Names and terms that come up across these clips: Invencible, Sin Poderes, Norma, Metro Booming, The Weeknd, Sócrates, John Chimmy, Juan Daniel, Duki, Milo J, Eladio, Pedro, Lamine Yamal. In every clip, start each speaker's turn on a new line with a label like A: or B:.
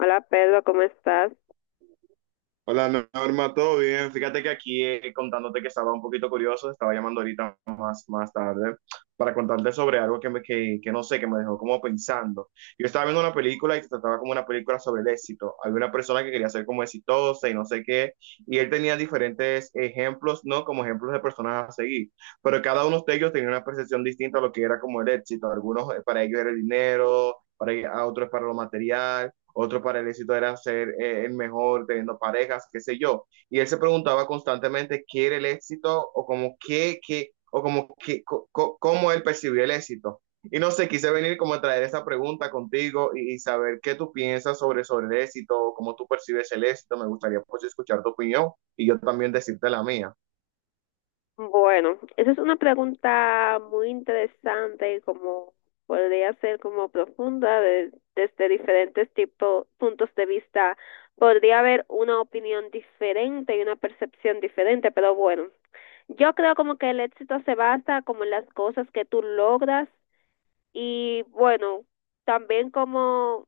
A: Hola Pedro, ¿cómo estás?
B: Hola no, Norma, ¿todo bien? Fíjate que aquí contándote que estaba un poquito curioso, estaba llamando ahorita más tarde para contarte sobre algo que no sé, que me dejó como pensando. Yo estaba viendo una película y se trataba como una película sobre el éxito. Había una persona que quería ser como exitosa y no sé qué, y él tenía diferentes ejemplos, ¿no? Como ejemplos de personas a seguir, pero cada uno de ellos tenía una percepción distinta a lo que era como el éxito. Algunos para ellos era el dinero, para a otros para lo material, otro para el éxito era ser el mejor, teniendo parejas, qué sé yo. Y él se preguntaba constantemente qué era el éxito o como o como cómo él percibía el éxito. Y no sé, quise venir como a traer esa pregunta contigo saber qué tú piensas sobre el éxito, cómo tú percibes el éxito. Me gustaría pues escuchar tu opinión y yo también decirte la mía.
A: Bueno, esa es una pregunta muy interesante y como podría ser como profunda desde diferentes tipos, puntos de vista. Podría haber una opinión diferente y una percepción diferente, pero bueno, yo creo como que el éxito se basa como en las cosas que tú logras y bueno, también como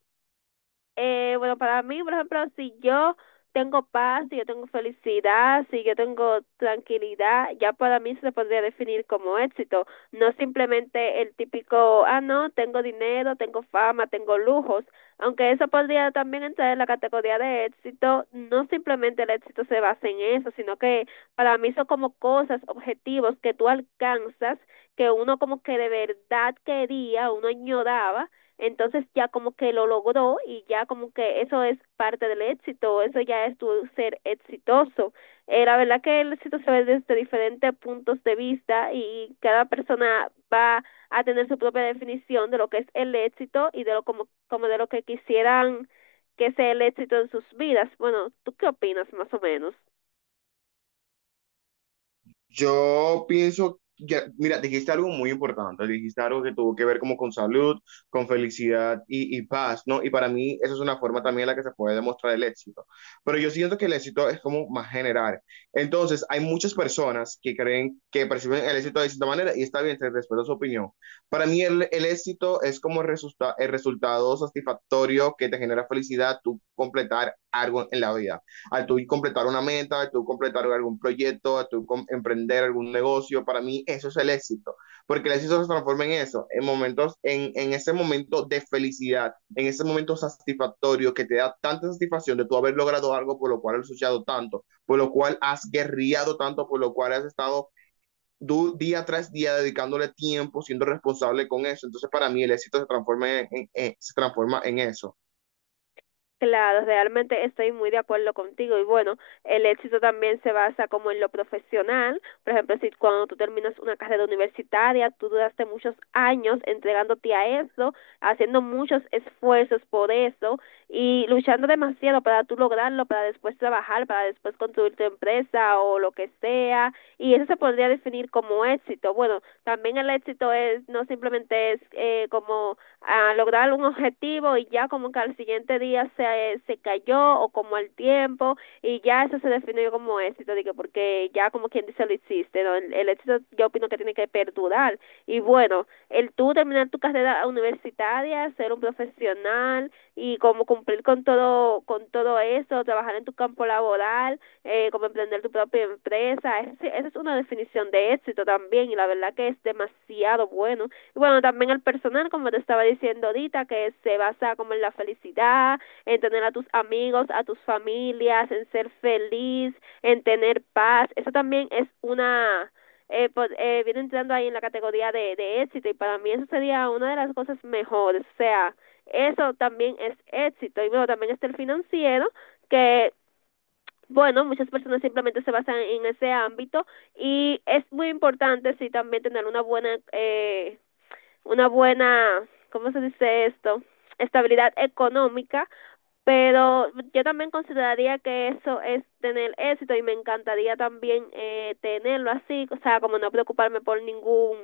A: bueno, para mí, por ejemplo, si yo tengo paz, si yo tengo felicidad, si yo tengo tranquilidad, ya para mí se podría definir como éxito. No simplemente el típico, ah, no, tengo dinero, tengo fama, tengo lujos. Aunque eso podría también entrar en la categoría de éxito, no simplemente el éxito se basa en eso, sino que para mí son como cosas, objetivos que tú alcanzas, que uno como que de verdad quería, uno añoraba, entonces ya como que lo logró y ya como que eso es parte del éxito, eso ya es tu ser exitoso. La verdad que el éxito se ve desde diferentes puntos de vista y cada persona va a tener su propia definición de lo que es el éxito y de lo como, como de lo que quisieran que sea el éxito en sus vidas. Bueno, ¿tú qué opinas más o menos?
B: Yo pienso, ya, mira, dijiste algo muy importante, dijiste algo que tuvo que ver como con salud, con felicidad y paz, ¿no? Y para mí esa es una forma también en la que se puede demostrar el éxito. Pero yo siento que el éxito es como más general. Entonces, hay muchas personas que creen que perciben el éxito de cierta manera y está bien, te respeto su opinión. Para mí el éxito es como el resultado satisfactorio que te genera felicidad, tú completar algo en la vida al tú completar una meta, al tú completar algún proyecto, al tú emprender algún negocio, para mí eso es el éxito, porque el éxito se transforma en eso, en en ese momento de felicidad, en ese momento satisfactorio que te da tanta satisfacción de tú haber logrado algo por lo cual has luchado tanto, por lo cual has guerriado tanto, por lo cual has estado tú día tras día dedicándole tiempo, siendo responsable con eso. Entonces, para mí el éxito se transforma en se transforma en eso.
A: Claro, realmente estoy muy de acuerdo contigo y bueno, el éxito también se basa como en lo profesional, por ejemplo, si cuando tú terminas una carrera universitaria, tú duraste muchos años entregándote a eso, haciendo muchos esfuerzos por eso y luchando demasiado para tú lograrlo, para después trabajar, para después construir tu empresa o lo que sea, y eso se podría definir como éxito. Bueno, también el éxito es no simplemente es como a lograr un objetivo y ya como que al siguiente día se cayó o como al tiempo y ya eso se definió como éxito, digo, porque ya como quien dice lo hiciste, ¿no? El éxito yo opino que tiene que perdurar y bueno, el tú terminar tu carrera universitaria, ser un profesional y como cumplir con todo eso, trabajar en tu campo laboral, como emprender tu propia empresa, esa es una definición de éxito también y la verdad que es demasiado bueno y bueno, también el personal, como te estaba diciendo ahorita, que se basa como en la felicidad, en tener a tus amigos, a tus familias, en ser feliz, en tener paz. Eso también es una, viene entrando ahí en la categoría de éxito y para mí eso sería una de las cosas mejores. O sea, eso también es éxito. Y bueno, también está el financiero, que bueno, muchas personas simplemente se basan en ese ámbito y es muy importante sí también tener una buena, ¿cómo se dice esto? Estabilidad económica, pero yo también consideraría que eso es tener éxito y me encantaría también tenerlo así, o sea, como no preocuparme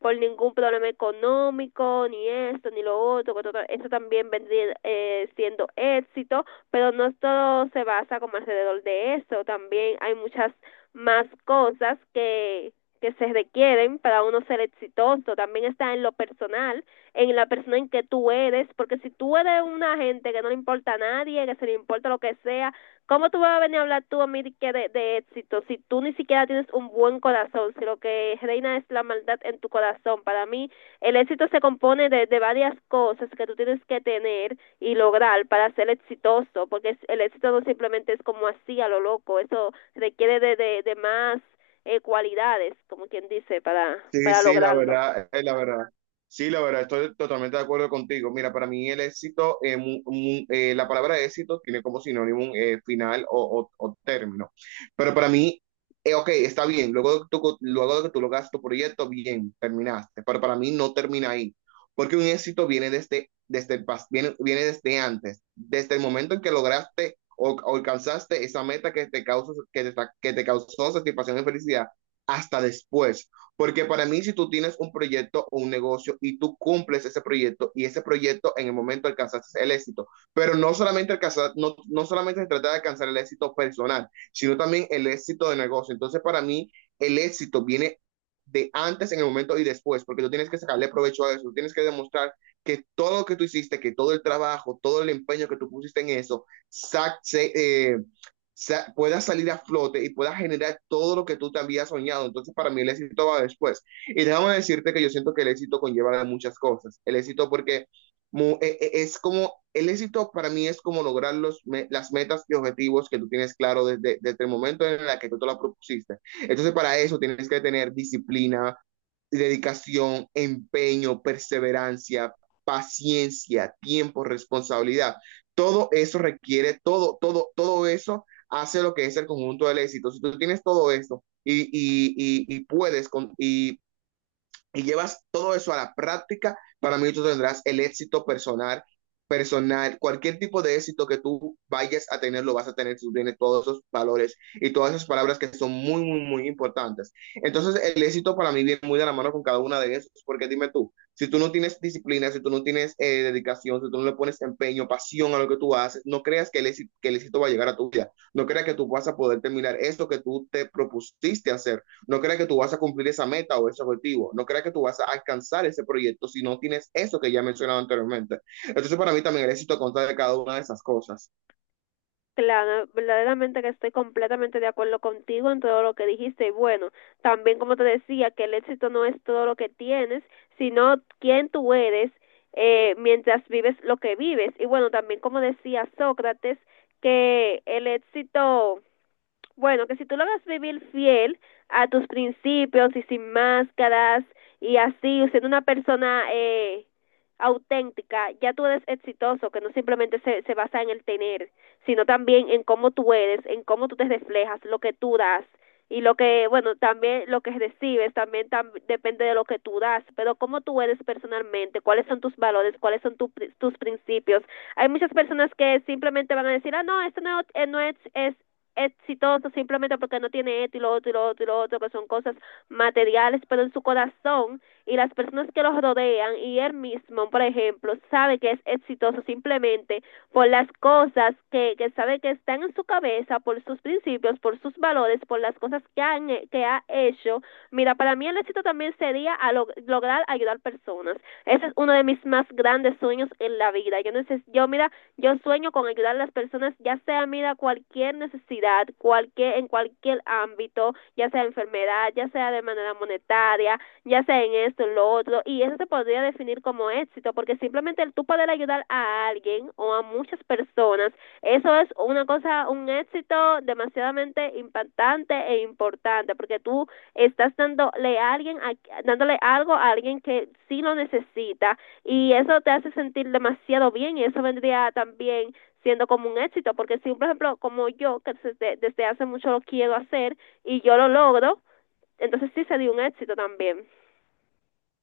A: por ningún problema económico, ni esto, ni lo otro, eso también vendría siendo éxito, pero no todo se basa como alrededor de eso, también hay muchas más cosas que se requieren para uno ser exitoso, también está en lo personal, en la persona en que tú eres, porque si tú eres una gente que no le importa a nadie, que se le importa lo que sea, ¿cómo tú vas a venir a hablar tú a mí de éxito si tú ni siquiera tienes un buen corazón, si lo que reina es la maldad en tu corazón? Para mí, el éxito se compone de varias cosas que tú tienes que tener y lograr para ser exitoso, porque el éxito no simplemente es como así a lo loco, eso requiere de más cualidades, como quien dice,
B: Sí,
A: para
B: sí, la
A: lograrlo.
B: verdad, es la verdad. Sí, la verdad, estoy totalmente de acuerdo contigo. Mira, para mí el éxito, la palabra éxito tiene como sinónimo un final o término. Pero para mí, ok, está bien, luego de que luego de que tú lograste tu proyecto, bien, terminaste. Pero para mí no termina ahí, porque un éxito viene desde el viene desde antes, desde el momento en que lograste o alcanzaste esa meta que te que te causó satisfacción y felicidad, hasta después. Porque para mí, si tú tienes un proyecto o un negocio y tú cumples ese proyecto y ese proyecto en el momento alcanzas el éxito, pero no solamente alcanzar, no, no solamente se trata de alcanzar el éxito personal, sino también el éxito de negocio. Entonces, para mí, el éxito viene de antes en el momento y después, porque tú tienes que sacarle provecho a eso, tú tienes que demostrar que todo lo que tú hiciste, que todo el trabajo, todo el empeño que tú pusiste en eso, eh, puedas salir a flote y puedas generar todo lo que tú te habías soñado. Entonces, para mí el éxito va después. Y déjame decirte que yo siento que el éxito conlleva de muchas cosas. El éxito porque es como, el éxito para mí es como lograr las metas y objetivos que tú tienes claro desde el momento en el que tú te la propusiste. Entonces, para eso tienes que tener disciplina, dedicación, empeño, perseverancia, paciencia, tiempo, responsabilidad. Todo eso requiere, todo eso hace lo que es el conjunto del éxito. Si tú tienes todo esto y y llevas todo eso a la práctica, para mí tú tendrás el éxito personal, cualquier tipo de éxito que tú vayas a tener, lo vas a tener si tú tienes todos esos valores y todas esas palabras que son muy, muy, muy importantes. Entonces, el éxito para mí viene muy de la mano con cada una de esas, porque dime tú, si tú no tienes disciplina, si tú no tienes dedicación, si tú no le pones empeño, pasión a lo que tú haces, no creas que que el éxito va a llegar a tu vida, no creas que tú vas a poder terminar eso que tú te propusiste hacer, no creas que tú vas a cumplir esa meta o ese objetivo. No creas que tú vas a alcanzar ese proyecto si no tienes eso que ya he mencionado anteriormente. Entonces, para mí también el éxito consta de cada una de esas cosas.
A: Claro, verdaderamente que estoy completamente de acuerdo contigo en todo lo que dijiste. Y bueno, también como te decía, que el éxito no es todo lo que tienes, sino quién tú eres mientras vives lo que vives. Y bueno, también como decía Sócrates, que el éxito, bueno, que si tú logras vivir fiel a tus principios y sin máscaras y así, siendo una persona auténtica, ya tú eres exitoso, que no simplemente se basa en el tener, sino también en cómo tú eres, en cómo tú te reflejas, lo que tú das y lo que, bueno, también lo que recibes, también depende de lo que tú das, pero cómo tú eres personalmente, cuáles son tus valores, cuáles son tus principios. Hay muchas personas que simplemente van a decir, ah, no, esto no, no es, es exitoso simplemente porque no tiene esto y lo otro y lo otro y lo otro, que son cosas materiales, pero en su corazón y las personas que los rodean y él mismo, por ejemplo, sabe que es exitoso simplemente por las cosas que sabe que están en su cabeza, por sus principios, por sus valores, por las cosas que ha hecho. Mira, para mí el éxito también sería a lograr ayudar personas. Ese es uno de mis más grandes sueños en la vida. Yo, no sé, yo mira, yo sueño con ayudar a las personas, ya sea, mira, cualquier necesidad, cualquier, en cualquier ámbito, ya sea enfermedad, ya sea de manera monetaria, ya sea en esto, en lo otro, y eso se podría definir como éxito, porque simplemente el tú poder ayudar a alguien o a muchas personas, eso es una cosa, un éxito demasiadamente impactante e importante, porque tú estás dándole a alguien, a, dándole algo a alguien que sí lo necesita y eso te hace sentir demasiado bien y eso vendría también siendo como un éxito porque si por ejemplo como yo que desde hace mucho lo quiero hacer y yo lo logro, entonces sí sería un éxito también.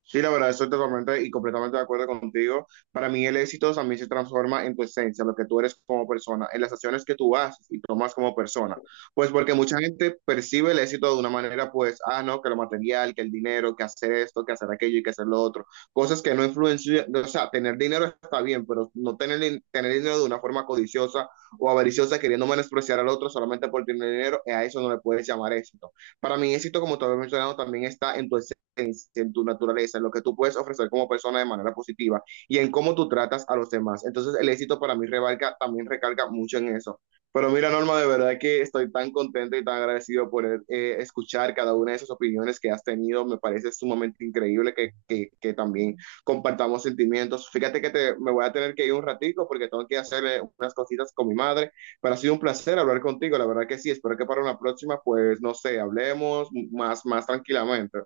B: Sí, la verdad, estoy totalmente y completamente de acuerdo contigo. Para mí el éxito también se transforma en tu esencia, lo que tú eres como persona, en las acciones que tú haces y tomas como persona. Pues porque mucha gente percibe el éxito de una manera, pues, ah, no, que lo material, que el dinero, que hacer esto, que hacer aquello y que hacer lo otro. Cosas que no influencian, o sea, tener dinero está bien, pero no tener, tener dinero de una forma codiciosa o avariciosa, queriendo menospreciar al otro solamente por tener dinero, a eso no le puedes llamar éxito. Para mí éxito, como te había mencionado, también está en tu esencia en tu naturaleza, en lo que tú puedes ofrecer como persona de manera positiva y en cómo tú tratas a los demás. Entonces el éxito para mí revalga, también recarga mucho en eso. Pero mira, Norma, de verdad que estoy tan contento y tan agradecido por escuchar cada una de esas opiniones que has tenido. Me parece sumamente increíble que también compartamos sentimientos. Fíjate me voy a tener que ir un ratico porque tengo que hacer unas cositas con mi madre, pero ha sido un placer hablar contigo. La verdad que sí, espero que para una próxima, pues, no sé, hablemos más tranquilamente.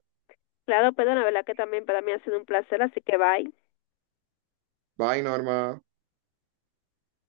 A: Claro, pero la verdad que también para mí ha sido un placer, así que bye.
B: Bye, Norma.